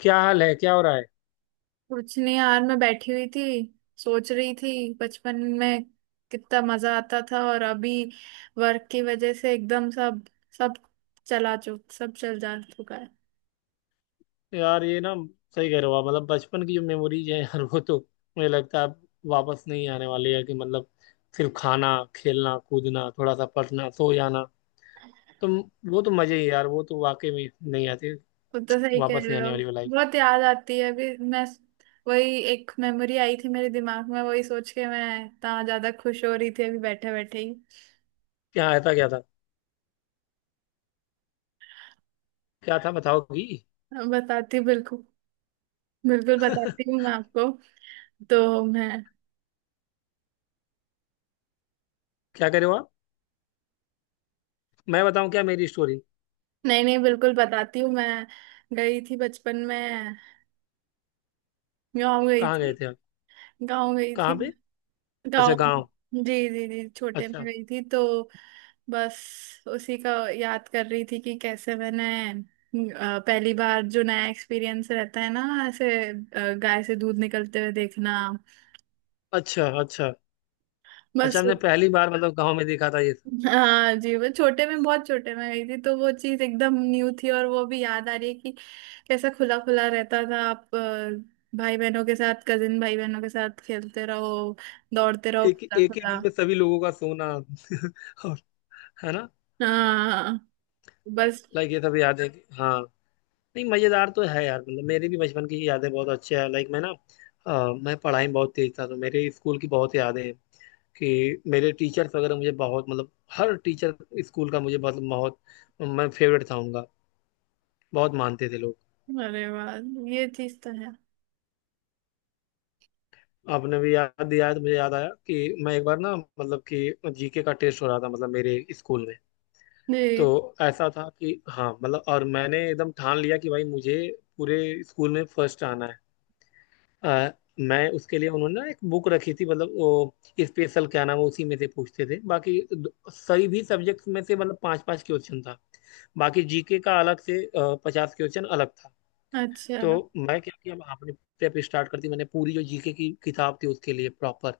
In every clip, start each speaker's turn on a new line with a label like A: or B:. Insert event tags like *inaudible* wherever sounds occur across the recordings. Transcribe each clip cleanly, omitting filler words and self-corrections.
A: क्या हाल है? क्या हो रहा है?
B: कुछ नहीं यार, मैं बैठी हुई थी। सोच रही थी बचपन में कितना मजा आता था। और अभी वर्क की वजह से एकदम सब सब चला चुक सब चल जा चुका है।
A: यार ये ना, सही कह रहे हो आप। मतलब बचपन की जो मेमोरीज है यार वो तो मुझे लगता है अब वापस नहीं आने वाली है, कि मतलब सिर्फ खाना, खेलना कूदना, थोड़ा सा पढ़ना, सो जाना, तो वो तो मजे ही यार, वो तो वाकई में नहीं आती,
B: वो तो सही कह
A: वापस
B: रहे
A: नहीं
B: हो।
A: आने वाली वो लाइफ।
B: बहुत याद आती है। अभी मैं वही एक मेमोरी आई थी मेरे दिमाग में, वही सोच के मैं इतना ज्यादा खुश हो रही थी अभी बैठे बैठे ही।
A: क्या? ऐसा क्या था? क्या था, बताओगी?
B: बताती हूँ, बिल्कुल बिल्कुल बताती हूँ मैं आपको। तो मैं
A: क्या करे हो आप? मैं बताऊं क्या मेरी स्टोरी?
B: नहीं नहीं, बिल्कुल बताती हूँ मैं। गई थी बचपन में, गाँव गई
A: कहाँ
B: थी।
A: गए थे आप?
B: गांव गई
A: कहाँ
B: थी।
A: पे? अच्छा,
B: गांव।
A: गाँव।
B: जी जी जी, छोटे में
A: अच्छा।
B: गई थी तो बस उसी का याद कर रही थी कि कैसे मैंने पहली बार जो नया एक्सपीरियंस रहता है ना, ऐसे गाय से दूध निकलते हुए देखना।
A: अच्छा। अच्छा। अच्छा,
B: बस
A: हमने
B: वो-
A: पहली बार मतलब गाँव में देखा था ये सब।
B: हाँ जी, वो छोटे में, बहुत छोटे में गई थी तो वो चीज एकदम न्यू थी। और वो भी याद आ रही है कि कैसा खुला खुला रहता था। आप भाई बहनों के साथ, कजिन भाई बहनों के साथ खेलते रहो, दौड़ते रहो
A: एक
B: खुला
A: एक ही
B: खुला।
A: रूम में सभी लोगों का सोना *laughs* और, है ना?
B: हाँ। बस।
A: लाइक ये सब यादें। हाँ। नहीं, मजेदार तो है यार, मतलब मेरी भी बचपन की यादें बहुत अच्छी है, लाइक मैं ना, मैं पढ़ाई में बहुत तेज था, तो मेरे स्कूल की बहुत यादें हैं। कि मेरे टीचर्स वगैरह मुझे बहुत मतलब, हर टीचर स्कूल का मुझे बहुत बहुत, मैं फेवरेट था उनका, बहुत मानते थे लोग।
B: अरे वाह, ये चीज तो है।
A: आपने भी याद दिया है तो मुझे याद आया कि मैं एक बार ना, मतलब कि जीके का टेस्ट हो रहा था मतलब मेरे स्कूल में। तो
B: जी।
A: ऐसा था कि हाँ मतलब, और मैंने एकदम ठान लिया कि भाई मुझे पूरे स्कूल में फर्स्ट आना है। मैं उसके लिए, उन्होंने ना एक बुक रखी थी मतलब वो स्पेशल क्या नाम है, उसी में से पूछते थे। बाकी सही भी सब्जेक्ट्स में से मतलब पांच पांच क्वेश्चन था। बाकी जीके का अलग से 50 क्वेश्चन अलग था।
B: अच्छा।
A: तो मैं क्या किया, अपने प्रेप स्टार्ट कर दी मैंने। पूरी जो जीके की किताब थी उसके लिए प्रॉपर,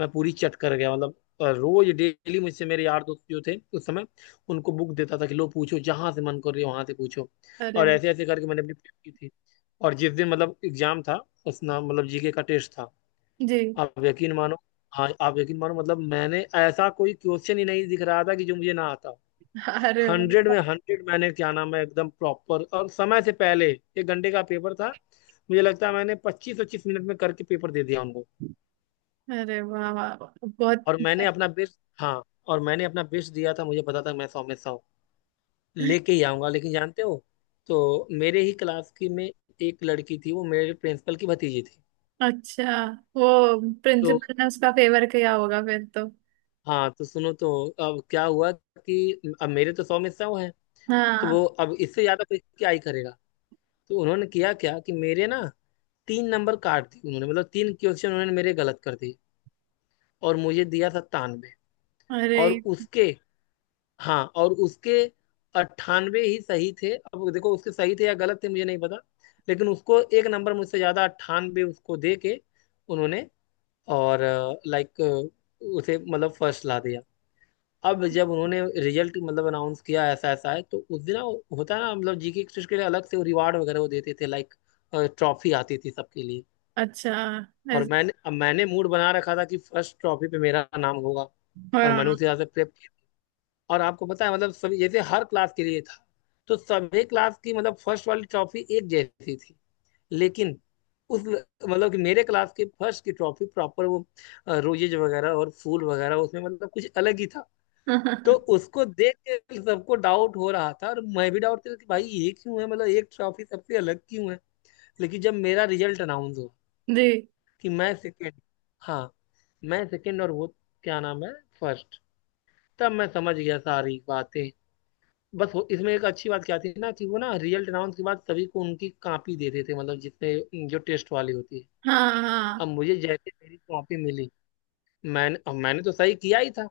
A: मैं पूरी चट कर गया मतलब। रोज डेली मुझसे मेरे यार दोस्त जो थे उस समय, उनको बुक देता था कि लो पूछो, जहां से मन कर रही है वहां से पूछो।
B: अरे
A: और
B: वाह।
A: ऐसे ऐसे करके मैंने अपनी prep की थी। और जिस दिन मतलब एग्जाम था, उस ना मतलब जीके का टेस्ट था।
B: जी।
A: आप यकीन मानो, हाँ आप यकीन मानो मतलब, मैंने ऐसा कोई क्वेश्चन ही नहीं दिख रहा था कि जो मुझे ना आता हो।
B: अरे
A: हंड्रेड में
B: वाह।
A: हंड्रेड मैंने क्या नाम है एकदम प्रॉपर और समय से पहले। एक घंटे का पेपर था, मुझे लगता है मैंने 25 25 मिनट में करके पेपर दे दिया उनको।
B: अरे वाह वाह वाह,
A: और मैंने
B: बहुत
A: अपना बेस्ट, हाँ, और मैंने अपना बेस्ट दिया था, मुझे पता था मैं 100 में 100 लेके ही आऊंगा, लेकिन जानते हो, तो मेरे ही क्लास की में एक लड़की थी, वो मेरे प्रिंसिपल की भतीजी थी।
B: अच्छा। वो
A: तो
B: प्रिंसिपल ने उसका फेवर किया होगा फिर तो।
A: हाँ तो सुनो तो, अब क्या हुआ कि अब मेरे तो 100 में 100 है। तो
B: हाँ।
A: वो अब इससे ज्यादा कोई क्या ही करेगा। तो उन्होंने किया क्या कि मेरे ना तीन नंबर काट दिए उन्होंने, मतलब तीन क्वेश्चन उन्होंने मेरे गलत कर दिए और मुझे दिया 97।
B: अरे।
A: और उसके, हाँ और उसके 98 ही सही थे, अब देखो उसके सही थे या गलत थे मुझे नहीं पता। लेकिन उसको एक नंबर मुझसे ज्यादा, 98 उसको दे के उन्होंने, और लाइक उसे मतलब फर्स्ट ला दिया। अब जब उन्होंने रिजल्ट मतलब अनाउंस किया ऐसा ऐसा है, तो उस दिन ना वो होता ना, मतलब जीके एक्सरसाइज के लिए अलग से वो रिवार्ड वगैरह वो देते थे, लाइक ट्रॉफी आती थी सबके लिए।
B: अच्छा।
A: और
B: ऐस-
A: मैंने मूड बना रखा था कि फर्स्ट ट्रॉफी पे मेरा नाम होगा। और मैंने
B: हाँ।
A: उस हिसाब से प्रेप। और आपको पता है मतलब सभी, जैसे हर क्लास के लिए था, तो सभी क्लास की मतलब फर्स्ट वाली ट्रॉफी एक जैसी थी। लेकिन उस, मतलब कि मेरे क्लास के फर्स्ट की ट्रॉफी प्रॉपर वो रोजेज वगैरह और फूल वगैरह उसमें, मतलब कुछ अलग ही था। तो
B: *laughs*
A: उसको देख के सबको डाउट हो रहा था और मैं भी डाउट कर रहा था कि भाई ये क्यों है, मतलब एक ट्रॉफी सबसे अलग क्यों है? लेकिन जब मेरा रिजल्ट अनाउंस हुआ
B: जी।
A: कि मैं सेकेंड, हाँ, मैं सेकेंड और वो क्या नाम है फर्स्ट, तब मैं समझ गया सारी बातें। बस वो इसमें एक अच्छी बात क्या थी ना कि वो ना रियल अनाउंस के बाद सभी को उनकी कॉपी दे देते थे, मतलब जितने जो टेस्ट वाली होती है।
B: हाँ
A: अब
B: हाँ।
A: मुझे जैसे मेरी कॉपी मिली, मैंने तो सही किया ही था,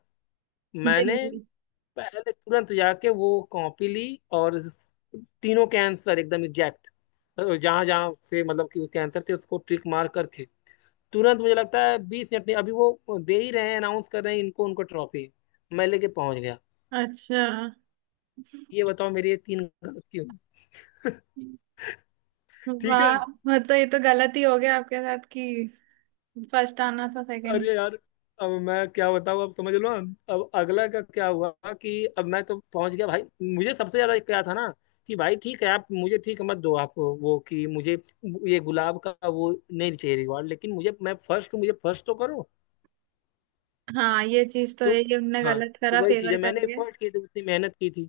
A: मैंने
B: जी।
A: पहले तुरंत जाके वो कॉपी ली। और तीनों के आंसर एकदम एग्जैक्ट, जहां जहां से मतलब कि उसके आंसर थे उसको ट्रिक मार करके, तुरंत मुझे लगता है 20 मिनट में, अभी वो दे ही रहे हैं अनाउंस कर रहे हैं इनको उनको ट्रॉफी, मैं लेके पहुंच गया।
B: अच्छा।
A: ये बताओ मेरी ये तीन गलत क्यों? *laughs* ठीक है।
B: वाह, मतलब तो ये तो गलत ही हो गया आपके साथ कि फर्स्ट आना था, सेकंड।
A: अरे यार, अब मैं क्या बताऊँ, अब समझ लो। अब अगला का क्या हुआ कि अब मैं तो पहुंच गया भाई। मुझे सबसे ज्यादा क्या था ना कि भाई ठीक है, आप मुझे ठीक मत दो, आप वो कि मुझे ये गुलाब का वो नहीं चाहिए रिवॉर्ड, लेकिन मुझे, मैं फर्स्ट हूँ मुझे फर्स्ट तो करो।
B: हाँ, ये चीज तो है,
A: तो
B: ये उनने
A: हाँ,
B: गलत
A: तो
B: करा
A: वही चीज़
B: फेवर
A: है मैंने
B: करके।
A: एफर्ट किए थे उतनी मेहनत की थी।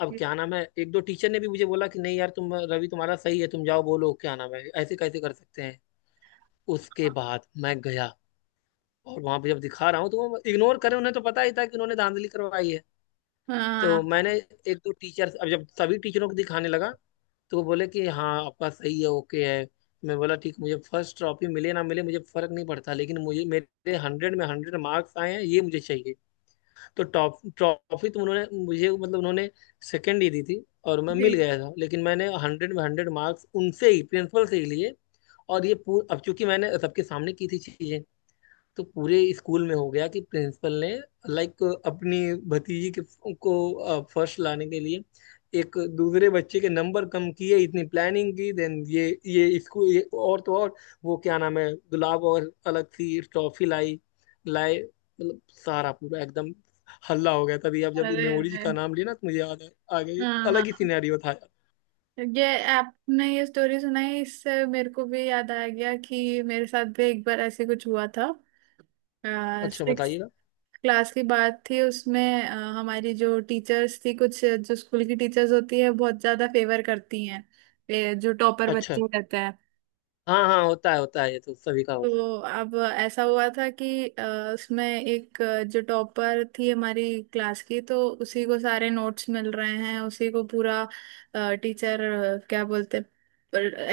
A: अब क्या नाम है, एक दो टीचर ने भी मुझे बोला कि नहीं यार तुम, रवि तुम्हारा सही है, तुम जाओ बोलो क्या नाम है ऐसे कैसे कर सकते हैं। उसके बाद मैं गया, और वहां पे जब दिखा रहा हूँ तो वो इग्नोर करें, उन्हें तो पता ही था कि उन्होंने धांधली करवाई है। तो
B: हाँ।
A: मैंने, एक दो टीचर, अब जब सभी टीचरों को दिखाने लगा तो वो बोले कि हाँ आपका सही है, ओके है। मैं बोला ठीक, मुझे फर्स्ट ट्रॉफी मिले ना मिले मुझे फर्क नहीं पड़ता, लेकिन मुझे, मेरे 100 में 100 मार्क्स आए हैं ये मुझे चाहिए। तो टॉप ट्रॉफी तो उन्होंने मुझे मतलब उन्होंने सेकेंड ही दी थी और मैं
B: जी।
A: मिल गया था, लेकिन मैंने 100 में 100 मार्क्स उनसे ही, प्रिंसिपल से ही लिए। और ये पूर अब चूंकि मैंने सबके सामने की थी चीजें, तो पूरे स्कूल में हो गया कि प्रिंसिपल ने लाइक अपनी भतीजी के को फर्स्ट लाने के लिए एक दूसरे बच्चे के नंबर कम किए, इतनी प्लानिंग की देन ये स्कूल, ये और तो और, वो क्या नाम है गुलाब और अलग सी ट्रॉफी लाई लाए मतलब सारा पूरा एकदम हल्ला हो गया। तभी अब जब
B: अरे
A: मेमोरीज
B: अरे।
A: का नाम लिया ना, तो मुझे याद आ आ गई।
B: हाँ
A: अलग ही
B: हाँ।
A: सिनेरियो था यार।
B: ये आपने ये स्टोरी सुनाई इससे मेरे को भी याद आ गया कि मेरे साथ भी एक बार ऐसे कुछ हुआ था।
A: अच्छा,
B: सिक्स
A: बताइएगा।
B: क्लास की बात थी। उसमें हमारी जो टीचर्स थी, कुछ जो स्कूल की टीचर्स होती है बहुत ज्यादा फेवर करती हैं ये जो टॉपर
A: अच्छा।
B: बच्चे रहते हैं।
A: हाँ हाँ, होता है होता है, ये तो सभी का होता है।
B: तो अब ऐसा हुआ था कि उसमें एक जो टॉपर थी हमारी क्लास की, तो उसी को सारे नोट्स मिल रहे हैं, उसी को पूरा टीचर अ, क्या बोलते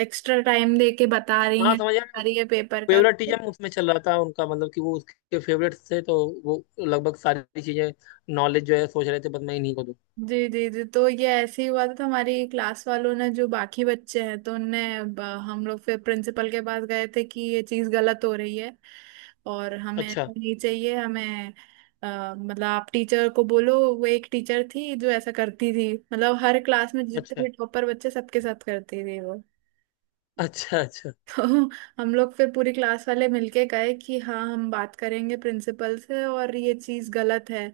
B: एक्स्ट्रा टाइम दे के बता रही
A: हाँ
B: है,
A: समझ आया,
B: बता रही है पेपर का। तो
A: फेवरेटिज्म उसमें चल रहा था उनका, मतलब कि वो उसके फेवरेट्स थे, तो वो लगभग सारी चीजें नॉलेज जो है सोच रहे थे बस मैं इन्हीं को दूं।
B: जी जी जी, तो ये ऐसे ही हुआ था। तो हमारी क्लास वालों ने जो बाकी बच्चे हैं तो उनने ब- हम लोग फिर प्रिंसिपल के पास गए थे कि ये चीज़ गलत हो रही है और हमें
A: अच्छा।
B: ऐसा नहीं चाहिए, हमें मतलब आप टीचर को बोलो। वो एक टीचर थी जो ऐसा करती थी, मतलब हर क्लास में जितने
A: अच्छा।
B: भी टॉपर बच्चे सबके साथ करती थी।
A: अच्छा। अच्छा।
B: तो हम लोग फिर पूरी क्लास वाले मिलके गए कि हाँ, हम बात करेंगे प्रिंसिपल से और ये चीज गलत है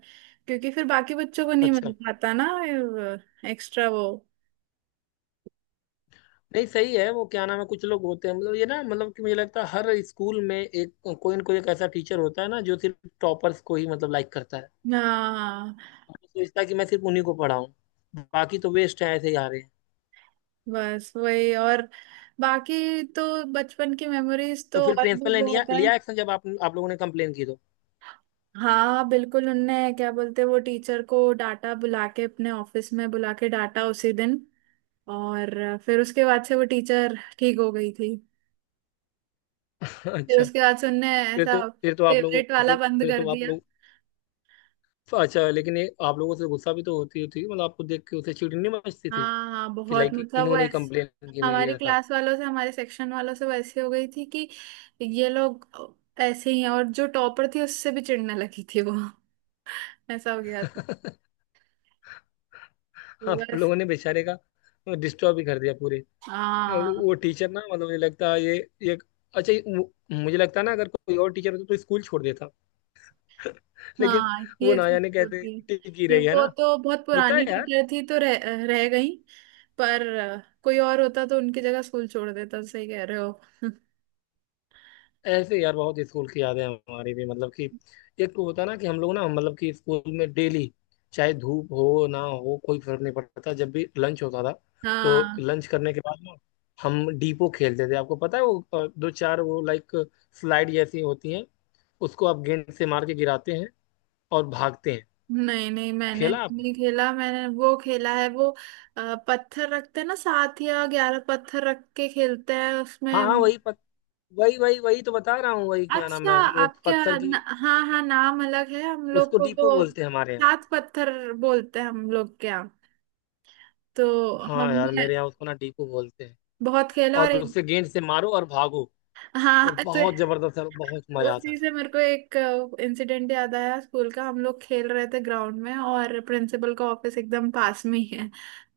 B: क्योंकि फिर बाकी बच्चों को नहीं मिल
A: अच्छा,
B: पाता ना एक्स्ट्रा वो।
A: नहीं सही है, वो क्या नाम है, कुछ लोग होते हैं मतलब, ये ना मतलब कि मुझे लगता है हर स्कूल में एक, कोई ना कोई एक ऐसा टीचर होता है ना जो सिर्फ टॉपर्स को ही मतलब लाइक करता है।
B: हाँ,
A: वो सोचता है कि मैं सिर्फ उन्हीं को पढ़ाऊँ, बाकी तो वेस्ट है ऐसे ही आ रहे हैं।
B: बस वही। और बाकी तो बचपन की मेमोरीज
A: तो
B: तो
A: फिर
B: और भी
A: प्रिंसिपल ने लिया
B: बहुत है।
A: लिया एक्शन जब आप लोगों ने कंप्लेन की तो?
B: हाँ बिल्कुल। उनने क्या बोलते हैं, वो टीचर को डाटा, बुला के अपने ऑफिस में बुला के डाटा उसी दिन। और फिर उसके बाद से वो टीचर ठीक हो गई थी।
A: *laughs*
B: फिर
A: अच्छा।
B: उसके बाद से उनने
A: फिर
B: ऐसा
A: तो फिर तो आप लोगों
B: फेवरेट वाला
A: से,
B: बंद
A: फिर
B: कर
A: तो आप
B: दिया।
A: लोगों, तो अच्छा। लेकिन ये आप लोगों से तो गुस्सा भी तो होती होती थी, मतलब आपको देख के उसे चिढ़ नहीं मचती थी?
B: हाँ हाँ
A: कि
B: बहुत,
A: लाइक
B: मतलब वो
A: इन्होंने ही
B: ऐसे
A: कंप्लेन की मेरी,
B: हमारी
A: ऐसा।
B: क्लास वालों से, हमारे सेक्शन वालों से वो ऐसी हो गई थी कि ये लोग ऐसे ही हैं। और जो टॉपर थी उससे भी चिढ़ने लगी थी वो। *laughs* ऐसा हो गया था।
A: *laughs*
B: तो
A: आप
B: बस।
A: लोगों ने बेचारे का डिस्टर्ब भी कर दिया पूरे।
B: हाँ
A: वो टीचर ना, मतलब मुझे लगता है ये अच्छा, ये मुझे लगता है ना अगर कोई और टीचर होता तो स्कूल छोड़ देता। *laughs* लेकिन
B: हाँ,
A: वो
B: ये
A: ना
B: चीज
A: जाने कहते
B: होती है।
A: टिकी
B: ये
A: रही है
B: वो
A: ना,
B: तो बहुत
A: होता
B: पुरानी
A: है।
B: टीचर थी तो रह गई। पर कोई और होता तो उनकी जगह स्कूल छोड़ देता, सही कह रहे हो। *laughs*
A: ऐसे यार, बहुत स्कूल की यादें हैं हमारी भी, मतलब कि एक तो होता ना कि हम लोग ना मतलब कि स्कूल में डेली, चाहे धूप हो ना हो कोई फर्क नहीं पड़ता, जब भी लंच होता था तो
B: हाँ।
A: लंच करने के बाद ना, हम डीपो खेलते थे। आपको पता है वो दो चार वो लाइक स्लाइड जैसी होती हैं, उसको आप गेंद से मार के गिराते हैं और भागते हैं।
B: नहीं नहीं, मैंने
A: खेला आपने?
B: नहीं खेला। मैंने वो खेला है वो पत्थर रखते हैं ना, सात या 11 पत्थर रख के खेलते हैं
A: हाँ हाँ,
B: उसमें।
A: वही वही वही तो बता रहा हूँ वही क्या नाम
B: अच्छा।
A: है वो
B: आपके
A: पत्थर
B: यहाँ
A: की।
B: न, हाँ हाँ, नाम अलग है हम लोग
A: उसको
B: को
A: डीपो
B: तो।
A: बोलते हैं हमारे यहाँ।
B: सात पत्थर बोलते हैं हम लोग के यहाँ। तो
A: हाँ यार,
B: हमने
A: मेरे यहाँ उसको ना डीपो बोलते हैं,
B: बहुत खेला। और
A: और
B: एक
A: उसे गेंद से मारो और भागो,
B: हाँ,
A: और
B: तो
A: बहुत जबरदस्त, और बहुत मजा आता
B: उसी
A: था।
B: से मेरे को एक इंसिडेंट याद आया स्कूल का। हम लोग खेल रहे थे ग्राउंड में और प्रिंसिपल का ऑफिस एकदम पास में ही है।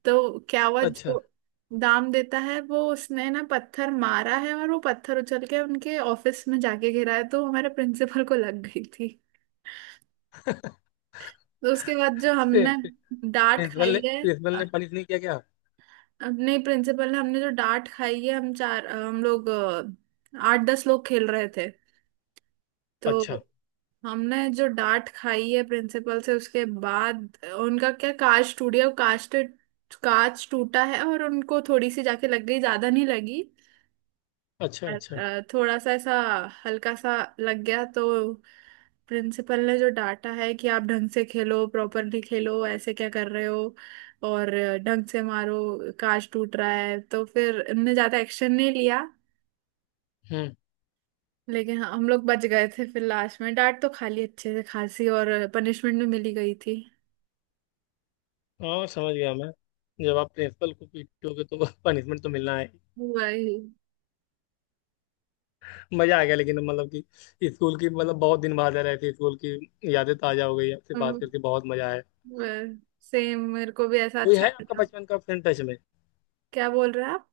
B: तो क्या हुआ, जो
A: अच्छा।
B: दाम देता है वो उसने ना पत्थर मारा है और वो पत्थर उछल के उनके ऑफिस में जाके गिरा है तो हमारे प्रिंसिपल को लग गई थी।
A: *laughs*
B: तो उसके बाद जो हमने डांट
A: प्रिंसिपल
B: खाई
A: ने
B: है
A: प्रिंसिपल ने पनिश नहीं किया क्या?
B: अपने प्रिंसिपल ने, हमने जो डांट खाई है। हम चार, हम लोग आठ दस लोग खेल रहे थे।
A: अच्छा।
B: तो हमने जो डांट खाई है प्रिंसिपल से, उसके बाद उनका क्या कांच टूट गया। कांच टूटा है और उनको थोड़ी सी जाके लग गई, ज्यादा नहीं लगी।
A: अच्छा।
B: और
A: अच्छा।
B: थोड़ा सा ऐसा हल्का सा लग गया तो प्रिंसिपल ने जो डांटा है कि आप ढंग से खेलो, प्रॉपरली खेलो, ऐसे क्या कर रहे हो और ढंग से मारो, कांच टूट रहा है। तो फिर इनने ज्यादा एक्शन नहीं लिया।
A: हम्म।
B: लेकिन हम लोग बच गए थे फिर। लास्ट में डांट तो खा ली अच्छे से खासी और पनिशमेंट भी मिली गई थी।
A: और समझ गया मैं, जब आप प्रिंसिपल को पीटोगे तो *laughs* पनिशमेंट तो मिलना है।
B: वही।
A: मजा आ गया, लेकिन मतलब कि स्कूल की मतलब बहुत दिन बाद है, ऐसी स्कूल की यादें ताजा हो गई आपसे बात
B: हम।
A: करके, बहुत मजा आया।
B: सेम मेरे को भी ऐसा
A: कोई
B: अच्छा
A: है आपका
B: लगा।
A: बचपन का फ्रेंड टच में?
B: क्या बोल रहे हैं आप?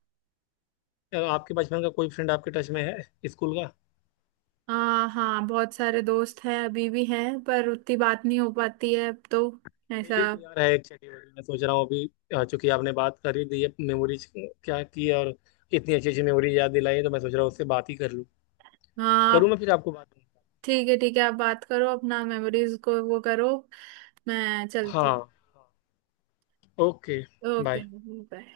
A: या आपके बचपन का कोई फ्रेंड आपके टच में है स्कूल का?
B: हाँ हाँ, बहुत सारे दोस्त हैं, अभी भी हैं, पर उतनी बात नहीं हो पाती है अब तो। ऐसा।
A: मेरी तो यार है एक चटी बटी, मैं सोच रहा हूँ अभी, चूंकि आपने बात कर ही दी है मेमोरीज क्या की है, और इतनी अच्छी अच्छी मेमोरी याद दिलाई है, तो मैं सोच रहा हूँ उससे बात ही कर लूँ।
B: हाँ।
A: करूँ
B: आप
A: मैं फिर? आपको बात,
B: ठीक है, ठीक है आप बात करो, अपना मेमोरीज को वो करो। मैं चलती।
A: हाँ, ओके।
B: ओके।
A: बाय।
B: बाय।